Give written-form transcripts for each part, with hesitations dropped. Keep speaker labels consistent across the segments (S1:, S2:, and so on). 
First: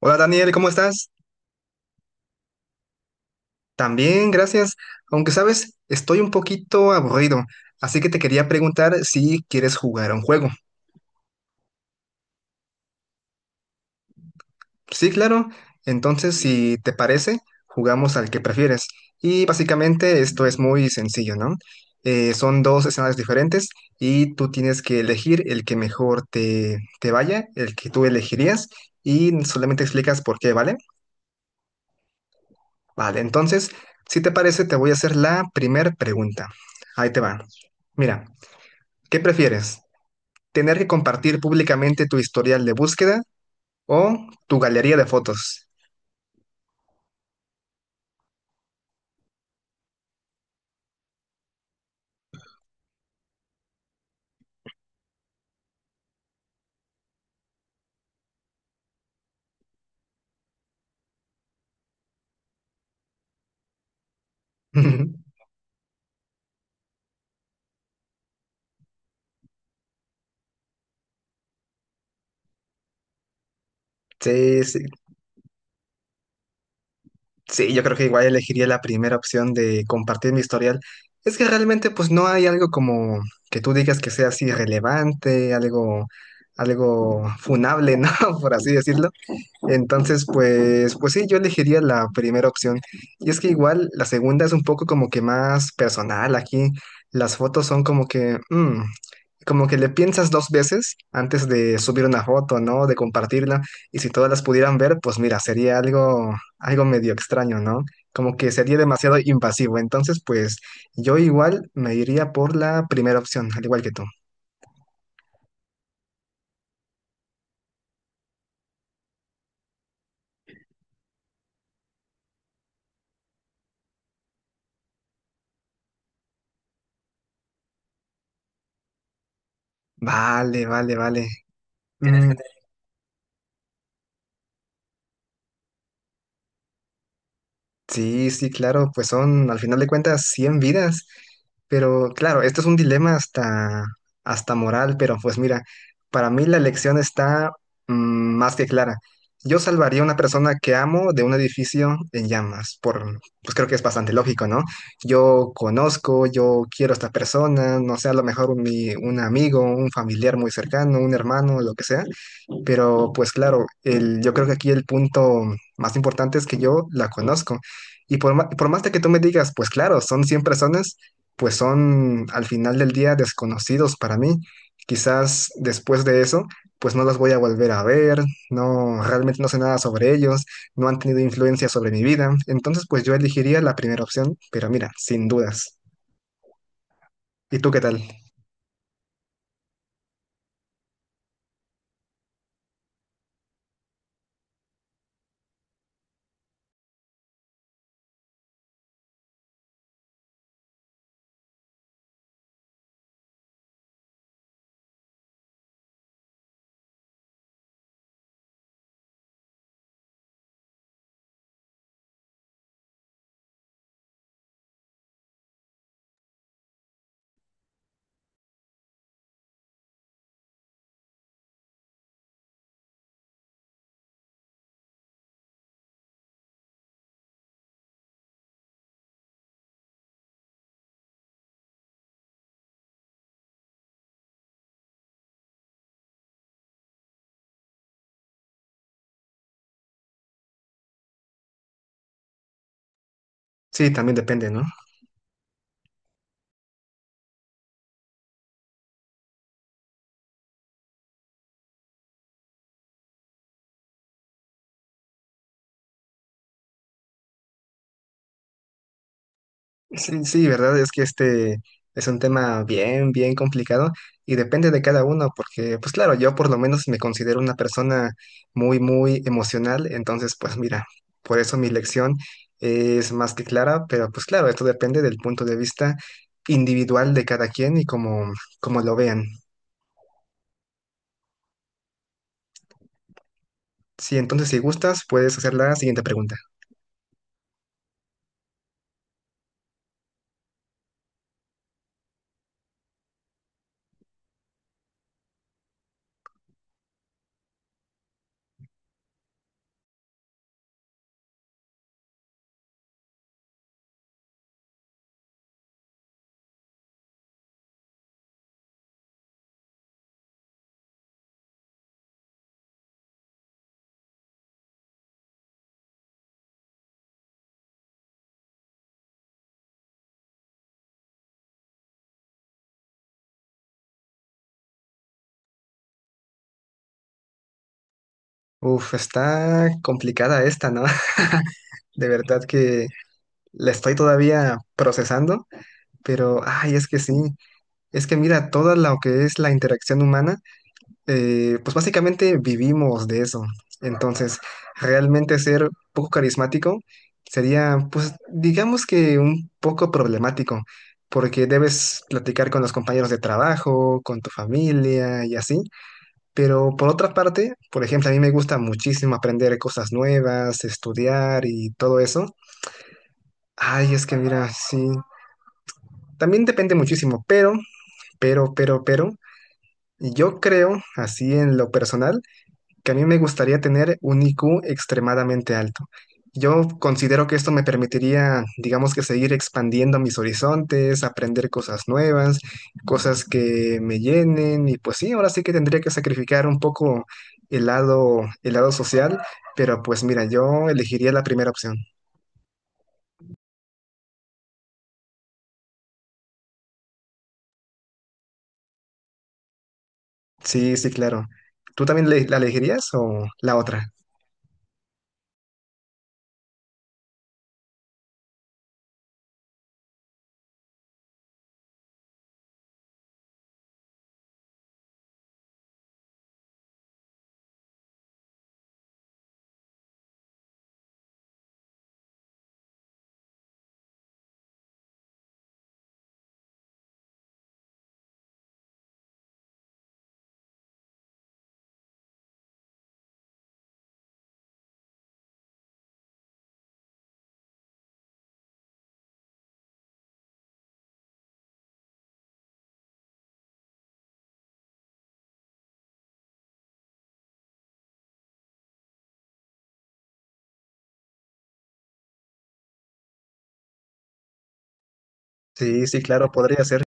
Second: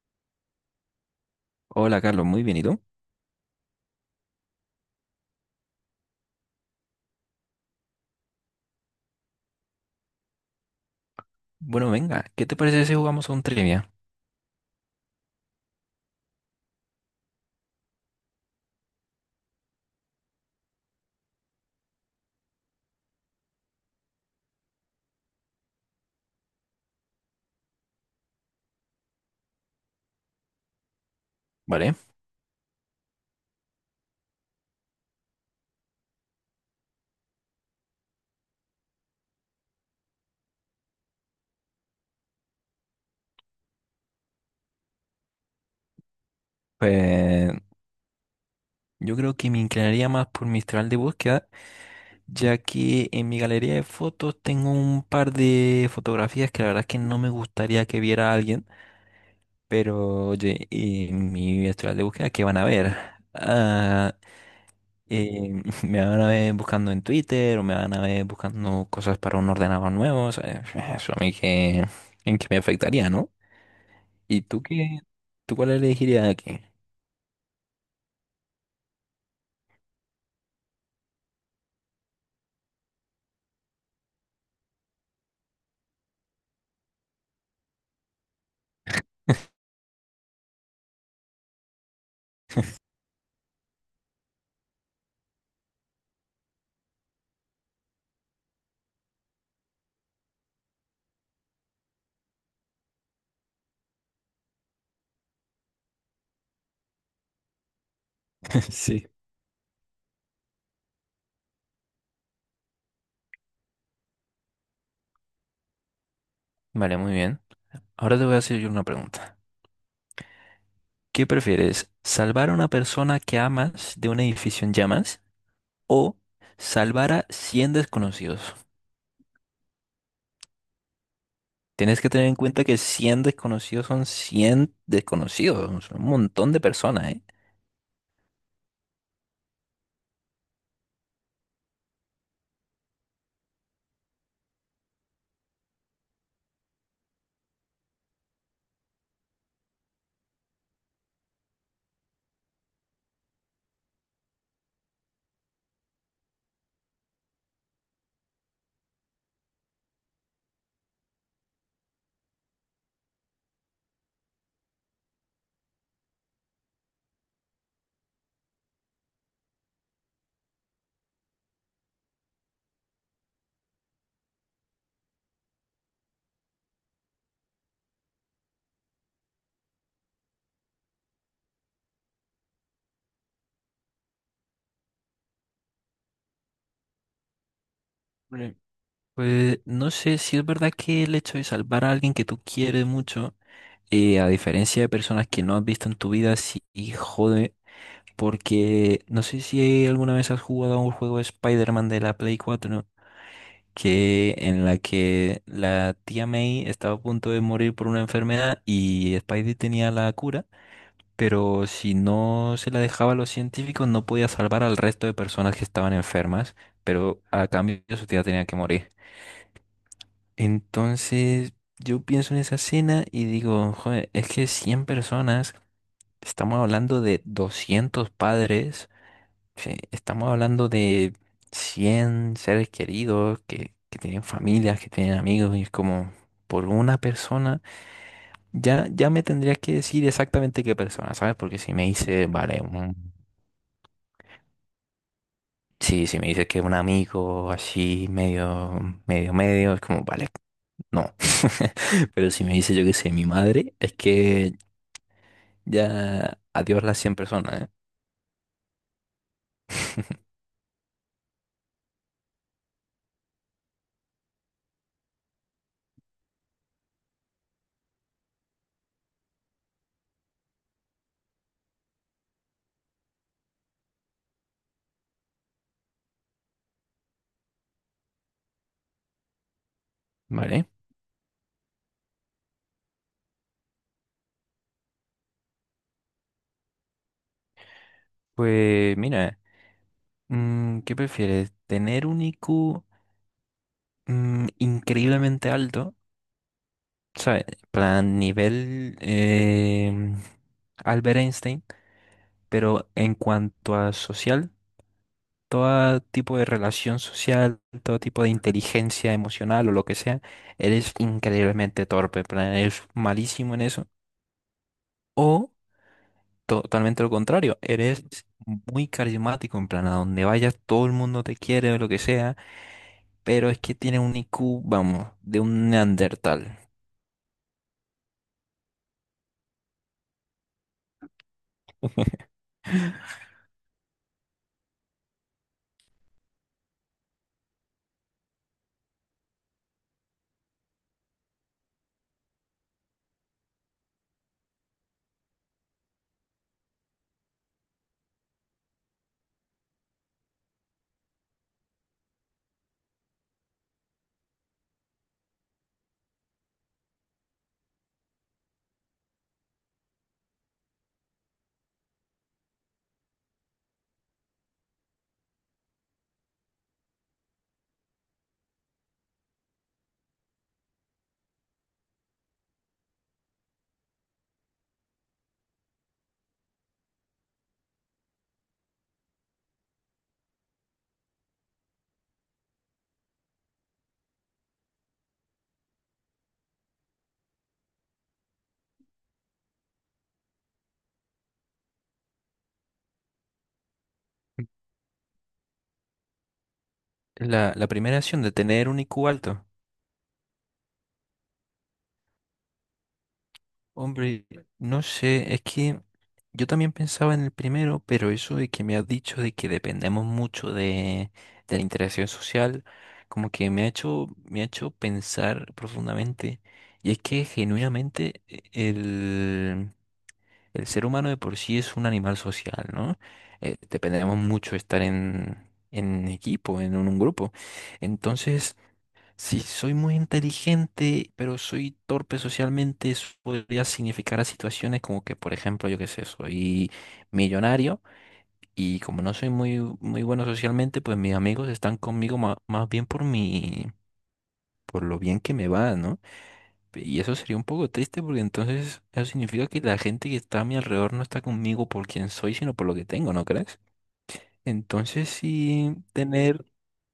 S1: Hola Daniel, ¿cómo estás?
S2: Hola Carlos, muy bien, ¿y tú?
S1: También, gracias. Aunque sabes, estoy un poquito aburrido, así que te quería preguntar si quieres jugar a un juego.
S2: Bueno, venga, ¿qué te parece si jugamos a un trivia?
S1: Sí, claro. Entonces, si te parece, jugamos al que prefieres. Y básicamente esto es muy sencillo, ¿no? Son dos escenarios diferentes y tú tienes que elegir el que mejor te vaya, el que tú elegirías, y solamente explicas por qué, ¿vale?
S2: Vale,
S1: Vale, entonces, si te parece, te voy a hacer la primera pregunta. Ahí te va. Mira. ¿Qué prefieres? ¿Tener que compartir públicamente tu historial de búsqueda o tu galería de fotos?
S2: pues yo creo que me inclinaría más por mi historial de búsqueda, ya que en mi galería de fotos tengo un par de fotografías que la verdad es que no me gustaría que viera alguien, pero oye, en mi historial de búsqueda, ¿qué van a ver? Ah, me van a ver buscando en Twitter o me van a ver buscando cosas para un ordenador nuevo, o sea, eso a mí que me afectaría, ¿no? ¿Y
S1: Sí,
S2: tú
S1: sí,
S2: qué? ¿Tú cuál elegirías aquí?
S1: sí, yo creo que igual elegiría la primera opción de compartir mi historial. Es que realmente pues no hay algo como que tú digas que sea así relevante, algo funable, ¿no? Por así decirlo. Entonces, pues sí, yo elegiría la primera opción. Y es que igual la segunda es un poco como que más personal. Aquí las fotos son como que, como que le piensas dos veces antes de subir una foto, ¿no? De compartirla. Y si todas las pudieran ver, pues mira, sería algo medio extraño, ¿no? Como que sería
S2: Sí.
S1: demasiado invasivo. Entonces, pues yo igual me iría por la primera opción, al igual que tú.
S2: Vale, muy bien. Ahora te voy a hacer yo una pregunta. ¿Qué prefieres? ¿Salvar a una persona que amas de un edificio en llamas o salvar a 100 desconocidos?
S1: Vale, vale, vale.
S2: Tienes que tener
S1: Mm.
S2: en cuenta que 100 desconocidos son 100 desconocidos, son un montón de personas, ¿eh?
S1: Sí, sí, claro, pues son al final de cuentas 100 vidas, pero claro, esto es un dilema hasta moral, pero pues mira, para mí la elección está mm, más que clara. Yo salvaría a una persona que amo de un edificio en llamas, por, pues creo que es bastante lógico, ¿no? Yo conozco, yo quiero a esta persona, no sé, a lo mejor un amigo, un familiar muy cercano, un hermano, lo que sea. Pero pues claro, yo creo que aquí el punto más importante es que yo la conozco. Y por, por más de que tú me digas, pues claro, son 100 personas, pues son al final del día desconocidos para mí. Quizás después de eso, pues no los voy a volver a ver, no, realmente no sé nada sobre ellos, no han tenido influencia sobre mi vida. Entonces, pues yo elegiría la primera opción, pero mira, sin dudas. ¿Y tú qué tal?
S2: Vale. Pues no sé si es verdad que el hecho de salvar a alguien que tú quieres mucho, a diferencia de personas que no has visto en tu vida, sí jode. Porque no sé si alguna vez has jugado a un juego de Spider-Man de la Play 4, que en la que la tía May estaba a punto de morir por una enfermedad y Spidey tenía la cura, pero si no se la dejaba a los científicos no podía salvar al resto de personas que estaban enfermas, pero a cambio su tía tenía que morir. Entonces yo pienso en esa escena y digo, joder, es que 100 personas, estamos hablando de 200 padres. Sí, estamos hablando de 100 seres queridos que, tienen familias, que tienen amigos, y es como por una persona. Ya, ya me tendrías que decir exactamente qué persona, ¿sabes? Porque si me dice, vale,
S1: Sí, también depende, ¿no?
S2: sí, si me dices que es un amigo así, medio, medio, medio, es como, vale, no. Pero si me dice, yo qué sé, mi madre, es que ya adiós las 100 personas, ¿eh?
S1: Sí, sí, verdad, es que este es un tema bien, bien complicado y depende de cada uno, porque pues claro, yo por lo menos me considero una persona muy, muy emocional, entonces pues mira, por eso mi lección es más que clara, pero pues claro, esto depende del punto de vista individual de cada quien y como lo vean.
S2: Vale.
S1: Sí, entonces si gustas, puedes hacer la siguiente pregunta.
S2: Pues mira, ¿qué prefieres? ¿Tener un IQ? Increíblemente alto, ¿sabes? Plan nivel Albert Einstein, pero en cuanto a social, todo tipo de relación social, todo tipo de inteligencia emocional o lo que sea, eres increíblemente torpe, plan, eres malísimo en eso. O totalmente lo contrario, eres muy carismático, en plan, a donde vayas todo el mundo te quiere o lo que sea, pero es que tiene un IQ, vamos, de un neandertal.
S1: Uf, está complicada esta, ¿no? De verdad que la estoy todavía procesando. Pero, ay, es que sí, es que mira, toda lo que es la interacción humana, pues básicamente vivimos de eso. Entonces, realmente ser poco carismático sería, pues, digamos que un poco problemático, porque debes platicar con los compañeros de trabajo, con tu familia y así. Pero por otra parte, por ejemplo, a mí me gusta muchísimo aprender cosas nuevas, estudiar y todo eso. Ay, es que mira, sí. También depende muchísimo, pero Pero, yo creo, así en lo personal, que a mí me gustaría tener un IQ extremadamente alto. Yo considero que esto me permitiría, digamos que seguir expandiendo mis horizontes, aprender cosas nuevas, cosas que me llenen y pues sí, ahora sí que tendría que sacrificar un poco el lado social, pero pues mira, yo elegiría la primera opción.
S2: La primera acción de tener un IQ alto.
S1: Sí, sí, claro. ¿Tú también la elegirías o la otra?
S2: Hombre, no sé, es que yo también pensaba en el primero, pero eso de que me has dicho de que dependemos mucho de la interacción social, como que me ha hecho pensar profundamente. Y es que genuinamente el, el ser humano de por sí es un animal social, ¿no? Dependemos mucho de estar en equipo, en un grupo. Entonces… Si soy muy inteligente, pero soy torpe socialmente, eso podría significar a situaciones como que, por ejemplo, yo qué sé, soy millonario y como no soy muy bueno socialmente, pues mis amigos están conmigo más, bien por mi, por lo bien que me va, ¿no? Y eso sería un poco triste porque entonces eso significa que la gente que está a mi alrededor no está conmigo por quien soy, sino por lo que tengo, ¿no crees? Entonces sí,
S1: Sí, sí, claro,
S2: tener.
S1: podría ser.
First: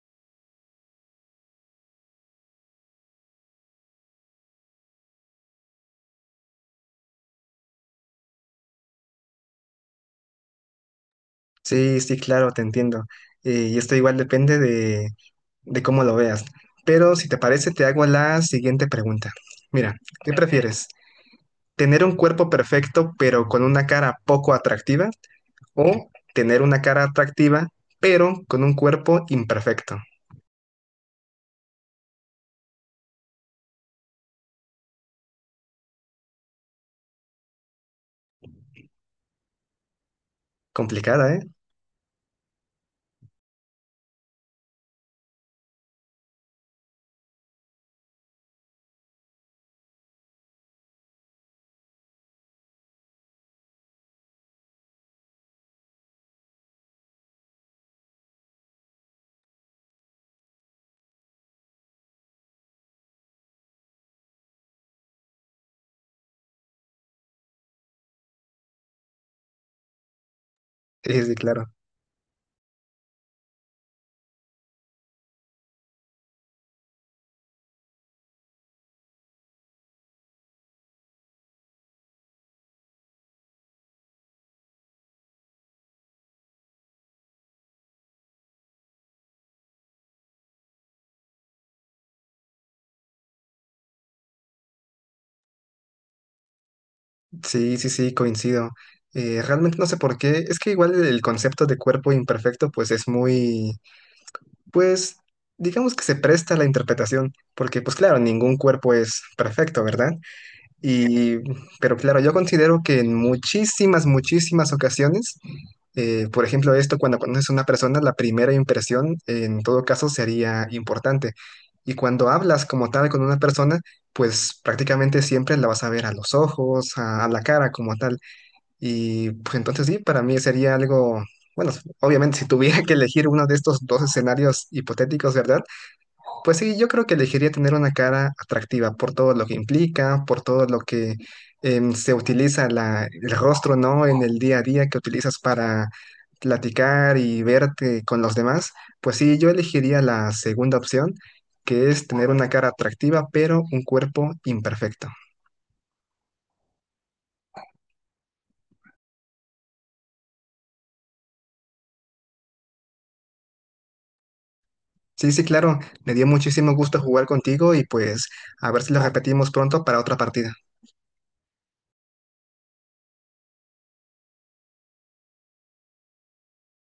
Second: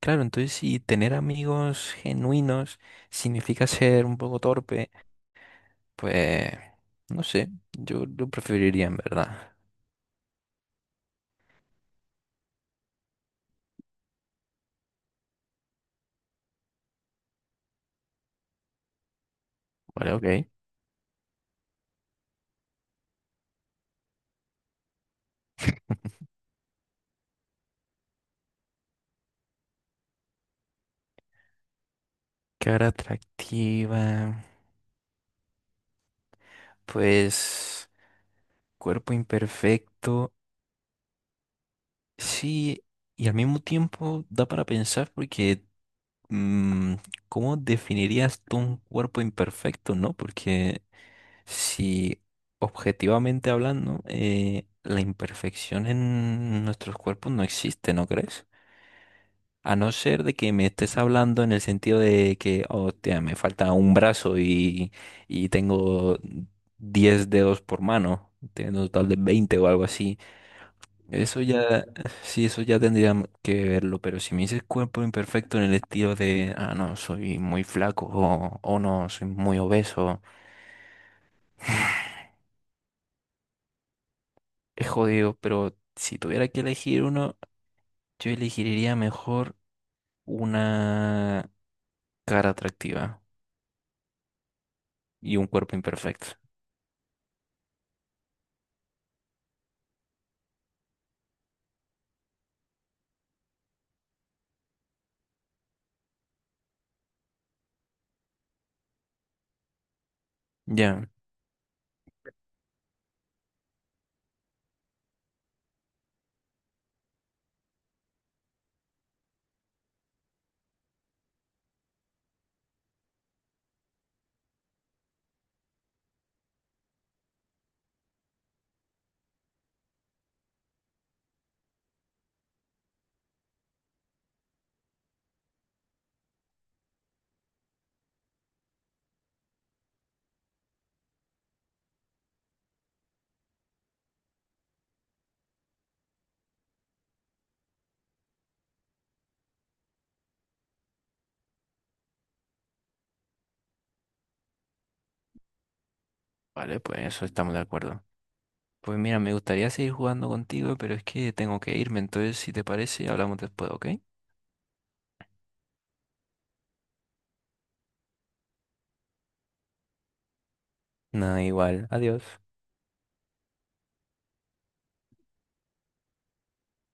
S2: Claro, entonces si tener amigos genuinos significa ser un poco torpe, pues no sé, yo lo preferiría en verdad.
S1: Sí, sí, claro, te entiendo. Y esto igual depende de cómo lo veas. Pero si te parece, te hago la siguiente pregunta. Mira,
S2: Vale, ok.
S1: ¿qué prefieres? ¿Tener un cuerpo perfecto pero con una cara poco atractiva? ¿O tener una cara atractiva pero con un cuerpo imperfecto?
S2: Cara atractiva, pues cuerpo imperfecto,
S1: Complicada, ¿eh?
S2: sí, y al mismo tiempo da para pensar porque mm, ¿cómo definirías tú un cuerpo imperfecto, no? Porque si objetivamente hablando, la imperfección en nuestros cuerpos no existe, ¿no crees? A no ser de que me estés hablando en el sentido de que, oh, tía, me falta un brazo y tengo 10 dedos por mano, tengo un total de 20 o algo así.
S1: Sí, sí,
S2: Eso
S1: claro.
S2: ya, sí, eso ya tendría que verlo, pero si me dices cuerpo imperfecto en el estilo de, ah, no, soy muy flaco o no, soy muy obeso. Es jodido, pero si tuviera que elegir uno, yo elegiría mejor una cara atractiva y un cuerpo imperfecto.
S1: Sí, sí, sí, coincido. Realmente no sé por qué. Es que igual el concepto de cuerpo imperfecto pues es muy... Pues digamos que se presta a la interpretación, porque pues claro, ningún cuerpo es perfecto, ¿verdad?
S2: Ya,
S1: Y, pero claro, yo considero que en muchísimas, muchísimas ocasiones, por ejemplo, esto cuando conoces a una persona, la primera impresión en todo caso sería importante. Y cuando hablas como tal con una persona, pues prácticamente siempre la vas a ver a los ojos, a la cara como tal. Y pues entonces sí, para mí sería algo, bueno, obviamente si tuviera que elegir uno de estos dos escenarios hipotéticos, ¿verdad? Pues sí, yo creo que elegiría tener una cara atractiva por todo lo que implica, por todo lo que se utiliza el rostro, ¿no? En el día a día que utilizas para platicar y verte con los demás. Pues sí, yo elegiría la segunda opción, que es tener una cara atractiva, pero un cuerpo imperfecto.
S2: vale, pues eso estamos de acuerdo. Pues mira, me gustaría seguir jugando contigo, pero es que tengo que irme, entonces si te parece, hablamos después, ¿ok?
S1: Sí, sí, claro. Me dio muchísimo gusto jugar contigo y pues a ver si lo repetimos pronto para otra partida.
S2: Nada igual. Adiós.